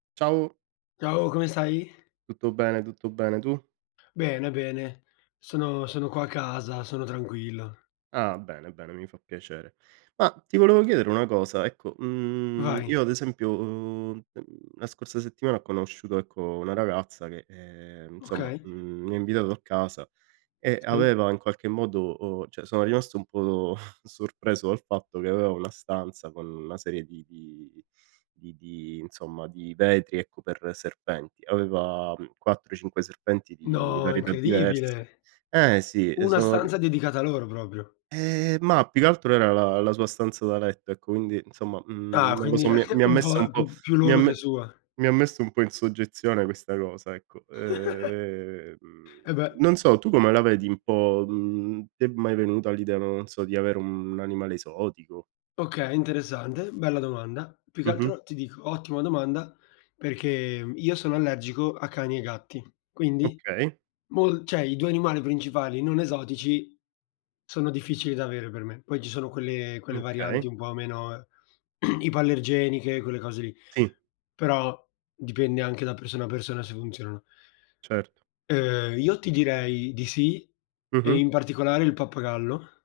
Ciao. Ciao, come stai? Tutto bene, tutto bene, tu? Bene, bene. Sono sono qua a casa, sono tranquillo. Ah bene, bene, mi fa piacere. Ma ti volevo chiedere una cosa: ecco, mhmm, Vai. io ad esempio, uhm, mhmm, la scorsa settimana ho conosciuto ecco una ragazza che, ehm, insomma, Okay. mhmm, mi ha invitato a casa e Sì. aveva in qualche modo uhm, cioè sono rimasto un po' do sorpreso dal fatto che aveva una stanza con una serie di di di di insomma di vetri ecco per serpenti. Aveva, mhmm, 4, 5 serpenti di No, varietà diverse. incredibile! Eh sì! E Una sono ri stanza dedicata a loro proprio. Eh mah, più che altro era la la sua stanza da letto ecco, quindi insomma, mhmm, Ah! non lo Quindi so, mi ha anche mi ha un messo po' un po' più più mi ha loro che me sua. mi ha messo un po' in soggezione questa cosa, ecco. Ehm, E beh. non so, tu come la vedi un po' mhmm, ti è mai venuta l'idea, non so, di avere un animale esotico? Okay, interessante, bella domanda. Più che Mh-mh. altro ti dico, ottima domanda perché io sono allergico a cani e gatti, quindi Okay. mol cioè i 2 animali principali non esotici sono difficili da avere per me. Poi ci sono quelle quelle Okay. varianti un po' meno ipoallergeniche, quelle cose lì; Sì. però dipende anche da persona a persona se funzionano. Certo. Ehm, io ti direi di sì e Mh-mh. in particolare il pappagallo.